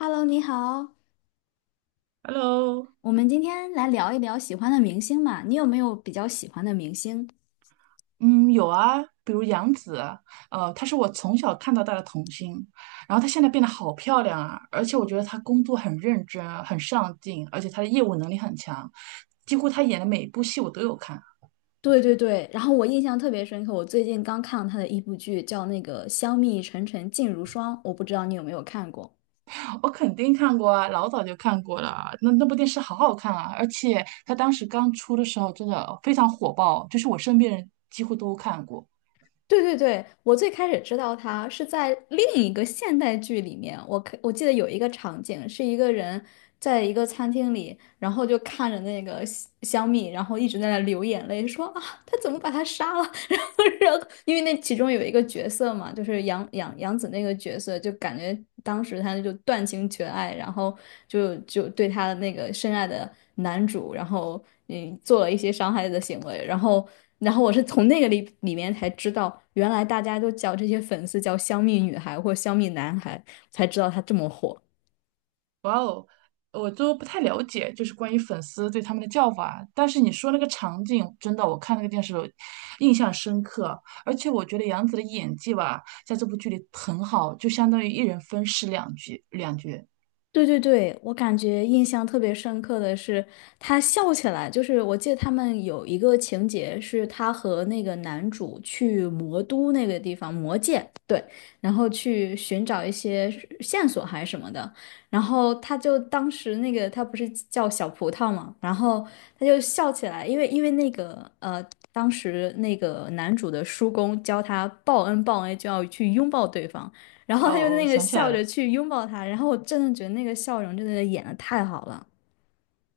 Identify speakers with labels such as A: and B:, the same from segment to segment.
A: Hello，你好，
B: Hello，
A: 我们今天来聊一聊喜欢的明星嘛，你有没有比较喜欢的明星？
B: 嗯，有啊，比如杨紫啊，她是我从小看到大的童星，然后她现在变得好漂亮啊，而且我觉得她工作很认真，很上进，而且她的业务能力很强，几乎她演的每一部戏我都有看，
A: 对对对，然后我印象特别深刻，我最近刚看了他的一部剧，叫那个《香蜜沉沉烬如霜》，我不知道你有没有看过。
B: 我肯定看过啊，老早就看过了，那部电视好好看啊，而且她当时刚出的时候真的非常火爆，就是我身边人几乎都看过。
A: 对对对，我最开始知道他是在另一个现代剧里面，我记得有一个场景，是一个人在一个餐厅里，然后就看着那个香蜜，然后一直在那流眼泪，说他怎么把他杀了？然后，然后，因为那其中有一个角色嘛，就是杨紫那个角色，就感觉当时他就断情绝爱，然后就对他的那个深爱的男主，然后做了一些伤害的行为，然后，然后我是从那个里面才知道，原来大家都叫这些粉丝叫香蜜女孩或香蜜男孩，才知道他这么火。
B: 哇哦，我都不太了解，就是关于粉丝对他们的叫法。但是你说那个场景，真的，我看那个电视我印象深刻。而且我觉得杨紫的演技吧，在这部剧里很好，就相当于一人分饰两角，两角。
A: 对对对，我感觉印象特别深刻的是，他笑起来，就是我记得他们有一个情节是他和那个男主去魔都那个地方，魔界，对，然后去寻找一些线索还是什么的，然后他就当时那个他不是叫小葡萄嘛，然后他就笑起来，因为那个当时那个男主的叔公教他报恩就要去拥抱对方，然后他就
B: 哦，我
A: 那个
B: 想起来
A: 笑着
B: 了。
A: 去拥抱他，然后我真的觉得那个笑容真的演的太好了。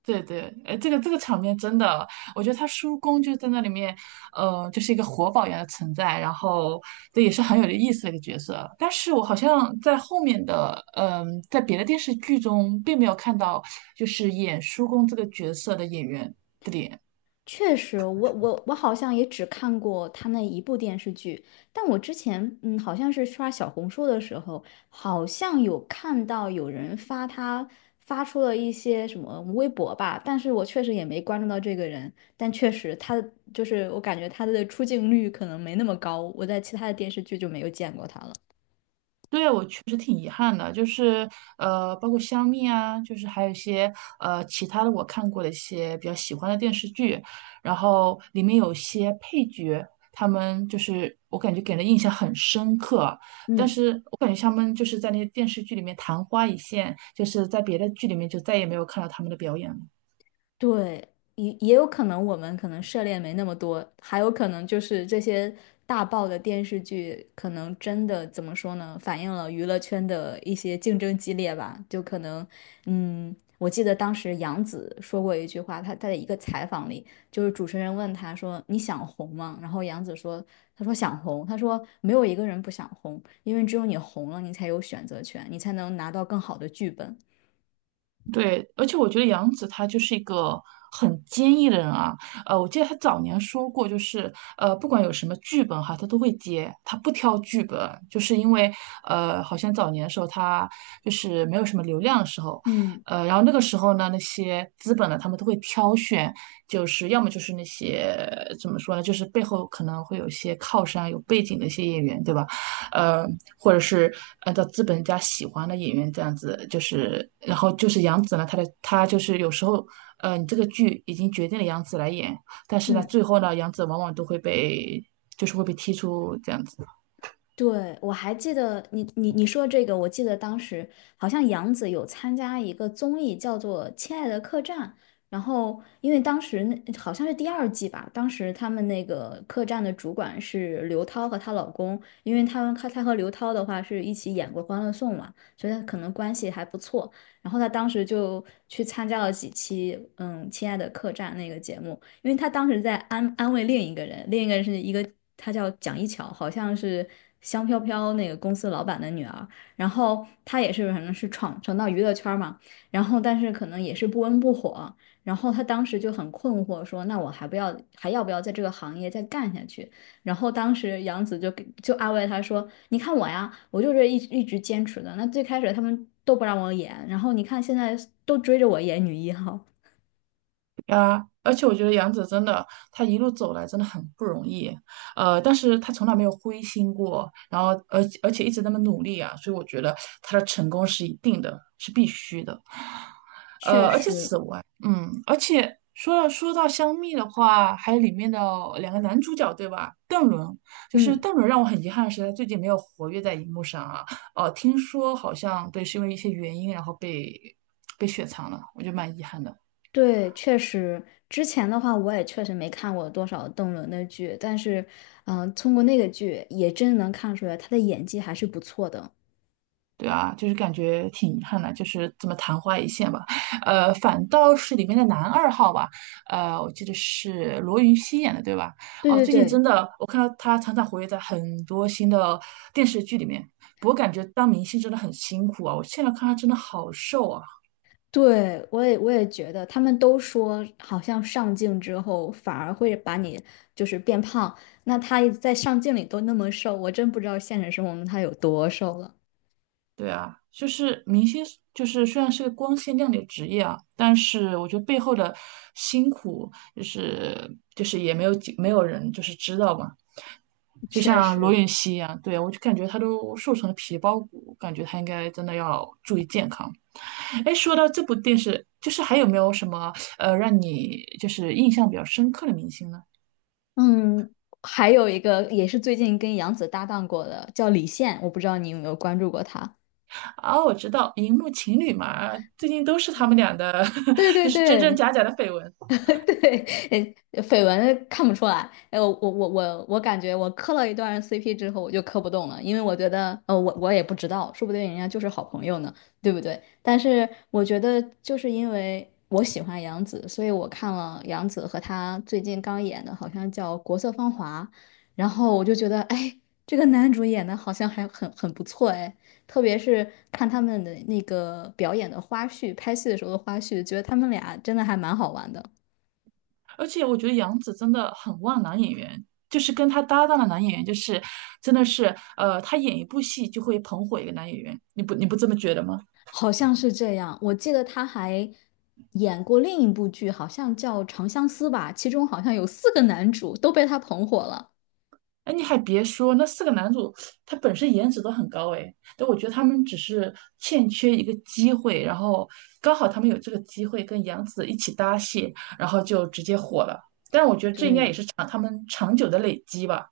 B: 对对，哎，这个场面真的，我觉得他叔公就在那里面，就是一个活宝一样的存在，然后这也是很有意思的一个角色。但是我好像在后面的，在别的电视剧中并没有看到，就是演叔公这个角色的演员的脸。
A: 确实，我好像也只看过他那一部电视剧，但我之前好像是刷小红书的时候，好像有看到有人发他发出了一些什么微博吧，但是我确实也没关注到这个人，但确实他就是我感觉他的出镜率可能没那么高，我在其他的电视剧就没有见过他了。
B: 对，我确实挺遗憾的，包括香蜜啊，就是还有一些其他的我看过的一些比较喜欢的电视剧，然后里面有些配角，他们就是我感觉给人印象很深刻，但
A: 嗯。
B: 是我感觉他们就是在那些电视剧里面昙花一现，就是在别的剧里面就再也没有看到他们的表演了。
A: 对，也也有可能我们可能涉猎没那么多，还有可能就是这些大爆的电视剧，可能真的怎么说呢，反映了娱乐圈的一些竞争激烈吧。就可能，嗯，我记得当时杨紫说过一句话，她在一个采访里，就是主持人问她说：“你想红吗？”然后杨紫说：“她说想红，她说没有一个人不想红，因为只有你红了，你才有选择权，你才能拿到更好的剧本。”
B: 对，而且我觉得杨紫她就是一个很坚毅的人啊。我记得她早年说过，不管有什么剧本哈，她都会接，她不挑剧本，就是因为好像早年的时候她就是没有什么流量的时候，
A: 嗯。
B: 然后那个时候呢，那些资本呢，他们都会挑选，就是要么就是那些怎么说呢，就是背后可能会有一些靠山、有背景的一些演员，对吧？呃，或者是按照资本家喜欢的演员这样子，就是然后就是杨紫呢，她就是有时候你这个剧已经决定了杨紫来演，但是呢，
A: 嗯。
B: 最后呢，杨紫往往都会被会被踢出这样子。
A: 对，我还记得你说这个，我记得当时好像杨紫有参加一个综艺，叫做《亲爱的客栈》。然后，因为当时那好像是第二季吧，当时他们那个客栈的主管是刘涛和她老公，因为他们她和刘涛的话是一起演过《欢乐颂》嘛，所以她可能关系还不错。然后她当时就去参加了几期《亲爱的客栈》那个节目，因为他当时在安慰另一个人，另一个人是一个他叫蒋一巧，好像是香飘飘那个公司老板的女儿。然后她也是反正是闯到娱乐圈嘛，然后但是可能也是不温不火。然后她当时就很困惑，说那我还要不要在这个行业再干下去？然后当时杨紫就安慰他说：“你看我呀，我就是一直坚持的。那最开始他们都不让我演，然后你看现在都追着我演女一号。”
B: 啊，而且我觉得杨紫真的，她一路走来真的很不容易，但是她从来没有灰心过，然后而且一直那么努力啊，所以我觉得她的成功是一定的，是必须的。
A: 确
B: 而且
A: 实，
B: 此外，而且说到香蜜的话，还有里面的两个男主角，对吧？邓伦，就是
A: 嗯。
B: 邓伦让我很遗憾的是，他最近没有活跃在荧幕上啊。听说好像对，是因为一些原因，然后被雪藏了，我觉得蛮遗憾的。
A: 对，确实，之前的话我也确实没看过多少邓伦的剧，但是，通过那个剧也真能看出来他的演技还是不错的。
B: 对啊，就是感觉挺遗憾的，就是这么昙花一现吧。反倒是里面的男二号吧，我记得是罗云熙演的，对吧？
A: 对
B: 哦，
A: 对
B: 最近真
A: 对，
B: 的我看到他常常活跃在很多新的电视剧里面，不过感觉当明星真的很辛苦啊。我现在看他真的好瘦啊。
A: 对，我也觉得，他们都说好像上镜之后反而会把你就是变胖，那他在上镜里都那么瘦，我真不知道现实生活中他有多瘦了。
B: 对啊，就是明星，就是虽然是个光鲜亮丽的职业啊，但是我觉得背后的辛苦，就是也没有人就是知道嘛。就
A: 确
B: 像罗
A: 实，
B: 云熙一样，对，我就感觉他都瘦成了皮包骨，感觉他应该真的要注意健康。哎，说到这部电视，就是还有没有什么让你就是印象比较深刻的明星呢？
A: 嗯，还有一个也是最近跟杨紫搭档过的，叫李现，我不知道你有没有关注过他。
B: 啊，我知道荧幕情侣嘛，最近都是他们俩的，
A: 对 对
B: 就是真真
A: 对，
B: 假假的绯闻。
A: 对，绯闻看不出来。哎，我感觉我磕了一段 CP 之后，我就磕不动了，因为我觉得，我也不知道，说不定人家就是好朋友呢，对不对？但是我觉得，就是因为我喜欢杨紫，所以我看了杨紫和她最近刚演的，好像叫《国色芳华》，然后我就觉得，哎，这个男主演的好像还很不错，哎。特别是看他们的那个表演的花絮，拍戏的时候的花絮，觉得他们俩真的还蛮好玩的。
B: 而且我觉得杨紫真的很旺男演员，就是跟他搭档的男演员，真的是他演一部戏就会捧火一个男演员，你不这么觉得吗？
A: 好像是这样。我记得他还演过另一部剧，好像叫《长相思》吧，其中好像有四个男主都被他捧火了。
B: 哎，你还别说，那四个男主他本身颜值都很高哎，但我觉得他们只是欠缺一个机会，然后刚好他们有这个机会跟杨紫一起搭戏，然后就直接火了。但是我觉得这应该也
A: 对，
B: 是长他们长久的累积吧。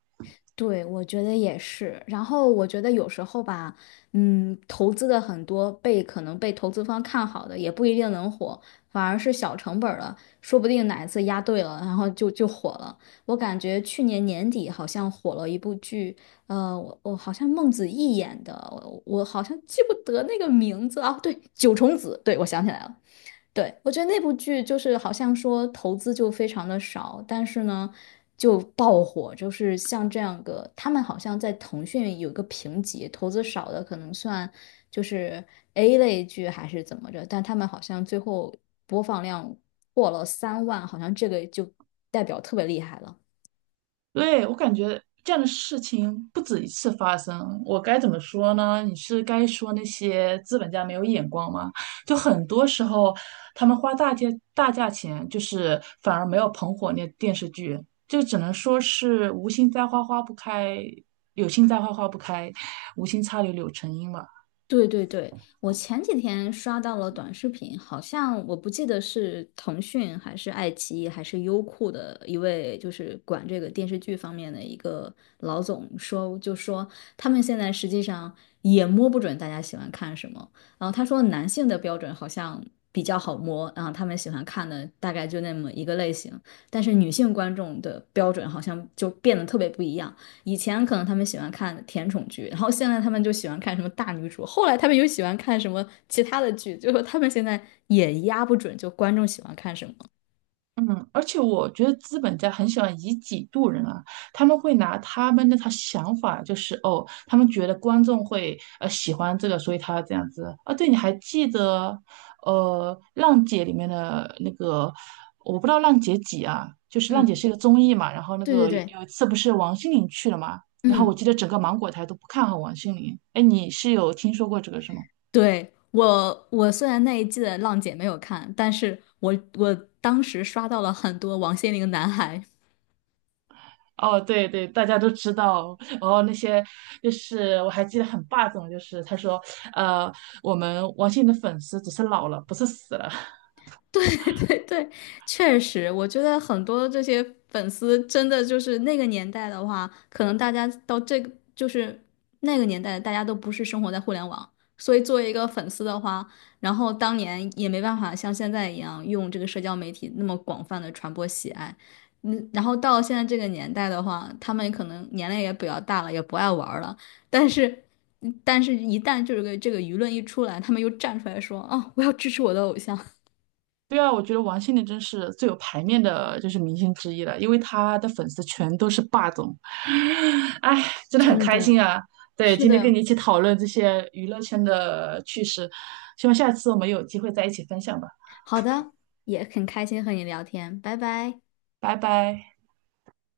A: 对，我觉得也是。然后我觉得有时候吧，嗯，投资的很多被可能被投资方看好的，也不一定能火，反而是小成本儿的，说不定哪一次押对了，然后就火了。我感觉去年年底好像火了一部剧，我我好像孟子义演的，我好像记不得那个名字啊，对，《九重紫》，对，我想起来了。对，我觉得那部剧就是好像说投资就非常的少，但是呢就爆火，就是像这样个，他们好像在腾讯有一个评级，投资少的可能算就是 A 类剧还是怎么着，但他们好像最后播放量破了3万，好像这个就代表特别厉害了。
B: 对，我感觉这样的事情不止一次发生，我该怎么说呢？你是该说那些资本家没有眼光吗？就很多时候，他们花大价大价钱，就是反而没有捧火那电视剧，就只能说是无心栽花花不开，有心栽花花不开，无心插柳柳成荫吧。
A: 对对对，我前几天刷到了短视频，好像我不记得是腾讯还是爱奇艺还是优酷的一位，就是管这个电视剧方面的一个老总说，就说他们现在实际上也摸不准大家喜欢看什么。然后他说男性的标准好像比较好摸，然后他们喜欢看的大概就那么一个类型，但是女性观众的标准好像就变得特别不一样。以前可能他们喜欢看甜宠剧，然后现在他们就喜欢看什么大女主，后来他们又喜欢看什么其他的剧，就是他们现在也压不准，就观众喜欢看什么。
B: 嗯，而且我觉得资本家很喜欢以己度人啊，他们会拿他们那套想法，就是哦，他们觉得观众会喜欢这个，所以他这样子啊。对，你还记得呃《浪姐》里面的那个，我不知道《浪姐》几啊，就是《浪姐》
A: 嗯，
B: 是一个综艺嘛，然后那
A: 对对
B: 个有
A: 对，
B: 有一次不是王心凌去了嘛，然后
A: 嗯，
B: 我记得整个芒果台都不看好王心凌，哎，你是有听说过这个是吗？
A: 对，我，我虽然那一季的《浪姐》没有看，但是我当时刷到了很多王心凌男孩，
B: 哦，对对，大家都知道。然后那些就是我还记得很霸总，就是他说，呃，我们王心凌的粉丝只是老了，不是死了。
A: 对对对，确实，我觉得很多这些粉丝真的就是那个年代的话，可能大家到这个就是那个年代，大家都不是生活在互联网，所以作为一个粉丝的话，然后当年也没办法像现在一样用这个社交媒体那么广泛的传播喜爱，嗯，然后到现在这个年代的话，他们可能年龄也比较大了，也不爱玩儿了，但是。但是，一旦这个舆论一出来，他们又站出来说：“啊，我要支持我的偶像。”
B: 对啊，我觉得王心凌真是最有排面的，就是明星之一了，因为她的粉丝全都是霸总。哎，真的很
A: 真
B: 开
A: 的，
B: 心啊！对，
A: 是
B: 今天跟
A: 的，
B: 你一起讨论这些娱乐圈的趣事，希望下次我们有机会在一起分享吧。
A: 好的，也很开心和你聊天，拜拜。
B: 拜拜。